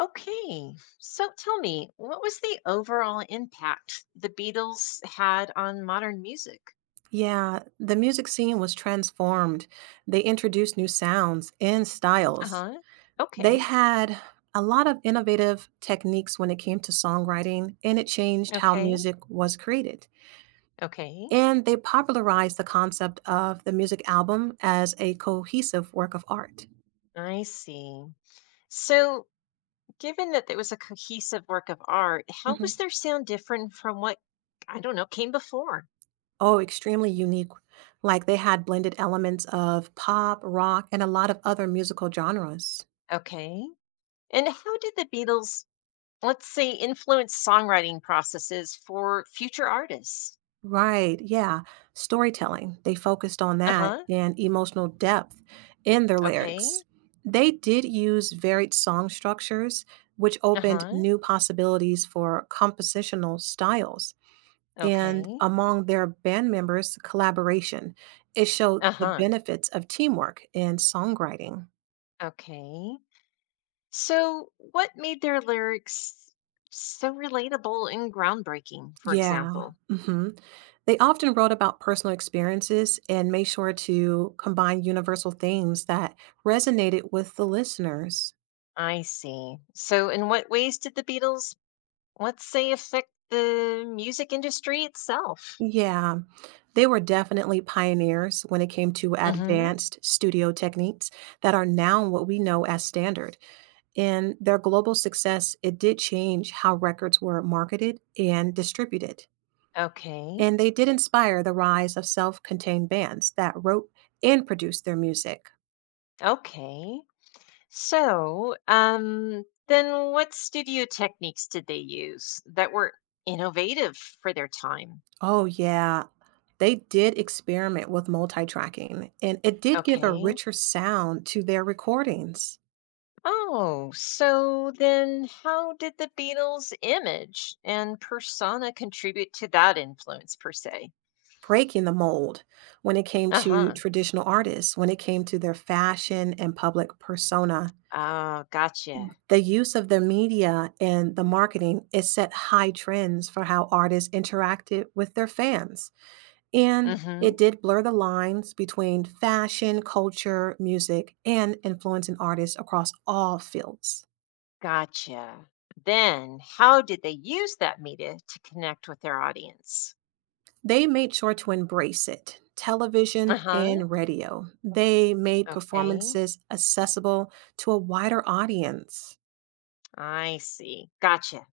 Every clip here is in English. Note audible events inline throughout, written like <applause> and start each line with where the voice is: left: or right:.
left: Okay, so tell me, what was the overall impact the Beatles had on modern music?
right: Yeah, the music scene was transformed. They introduced new sounds and
left: Uh
right: styles.
left: huh.
right: They
left: Okay,
right: had a lot of innovative techniques when it came to songwriting, and it changed how
left: okay,
right: music was created.
left: okay.
right: And they popularized the concept of the music album as a cohesive work of art.
left: I see. So, given that it was a cohesive work of art, how was
right: Mhm.
left: their sound different from what, I don't know, came before?
right: Oh, extremely unique. Like they had blended elements of pop, rock, and a lot of other musical genres.
left: Okay. And how did the Beatles, let's say, influence songwriting processes for future artists?
right: Right, yeah. Storytelling. They focused on
left: Uh
right: that
left: huh.
right: and emotional depth in their
left: Okay.
right: lyrics. They did use varied song structures, which
left: Uh
right: opened
left: huh.
right: new possibilities for compositional styles. And
left: Okay.
right: among their band members, collaboration. It showed
left: Uh
right: the
left: huh.
right: benefits of teamwork in songwriting.
left: Okay. So, what made their lyrics so relatable and groundbreaking, for
right: Yeah.
left: example?
right: Mhm. They often wrote about personal experiences and made sure to combine universal themes that resonated with the listeners.
left: I see. So, in what ways did the Beatles, let's say, affect the music industry itself?
right: Yeah, they were definitely pioneers when it came to
left: Hmm.
right: advanced studio techniques that are now what we know as standard. And their global success, it did change how records were marketed and distributed.
left: Okay.
right: And they did inspire the rise of self contained bands that wrote and produced their music.
left: Okay. So, then what studio techniques did they use that were innovative for their time?
right: Oh, yeah. They did experiment with multi-tracking, and it did give a
left: Okay.
right: richer sound to their recordings,
left: Oh, so then how did the Beatles' image and persona contribute to that influence per se?
right: breaking the mold when it came to
left: Uh-huh.
right: traditional artists, when it came to their fashion and public persona.
left: Oh, gotcha.
right: The use of the media and the marketing, it set high trends for how artists interacted with their fans, and
left: Mm-hmm.
right: it did blur the lines between fashion, culture, music, and influencing artists across all fields.
left: Gotcha. Then how did they use that media to connect with their audience?
right: They made sure to embrace it. Television
left: Uh-huh.
right: and radio. They made
left: Okay.
right: performances accessible to a wider audience.
left: I see. Gotcha.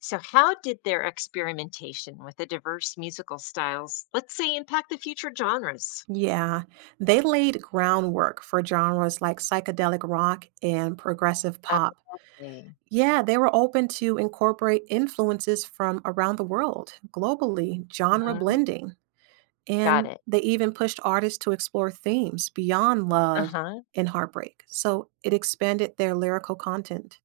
left: So how did their experimentation with the diverse musical styles, let's say, impact the future genres?
right: Yeah, they laid groundwork for genres like psychedelic rock and progressive pop.
left: Okay.
right: Yeah, they were open to incorporate influences from around the world, globally, genre
left: Mhm.
right: blending.
left: Got
right: And
left: it.
right: they even pushed artists to explore themes beyond love
left: Uh-huh.
right: and heartbreak. So it expanded their lyrical content.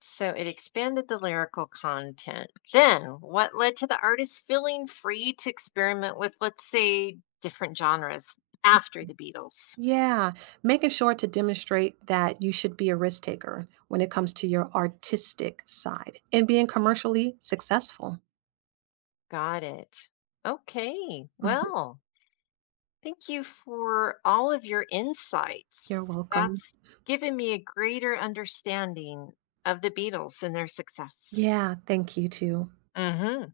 left: So it expanded the lyrical content. Then, what led to the artist feeling free to experiment with, let's say, different genres after the Beatles?
right: Yeah, making sure to demonstrate that you should be a risk taker when it comes to your artistic side and being commercially successful.
left: Got it. Okay.
right: <laughs>
left: Well, thank you for all of your
right: You're
left: insights.
right: welcome.
left: That's given me a greater understanding of the Beatles and their success.
right: Yeah, thank you too.
left: Mm hmm.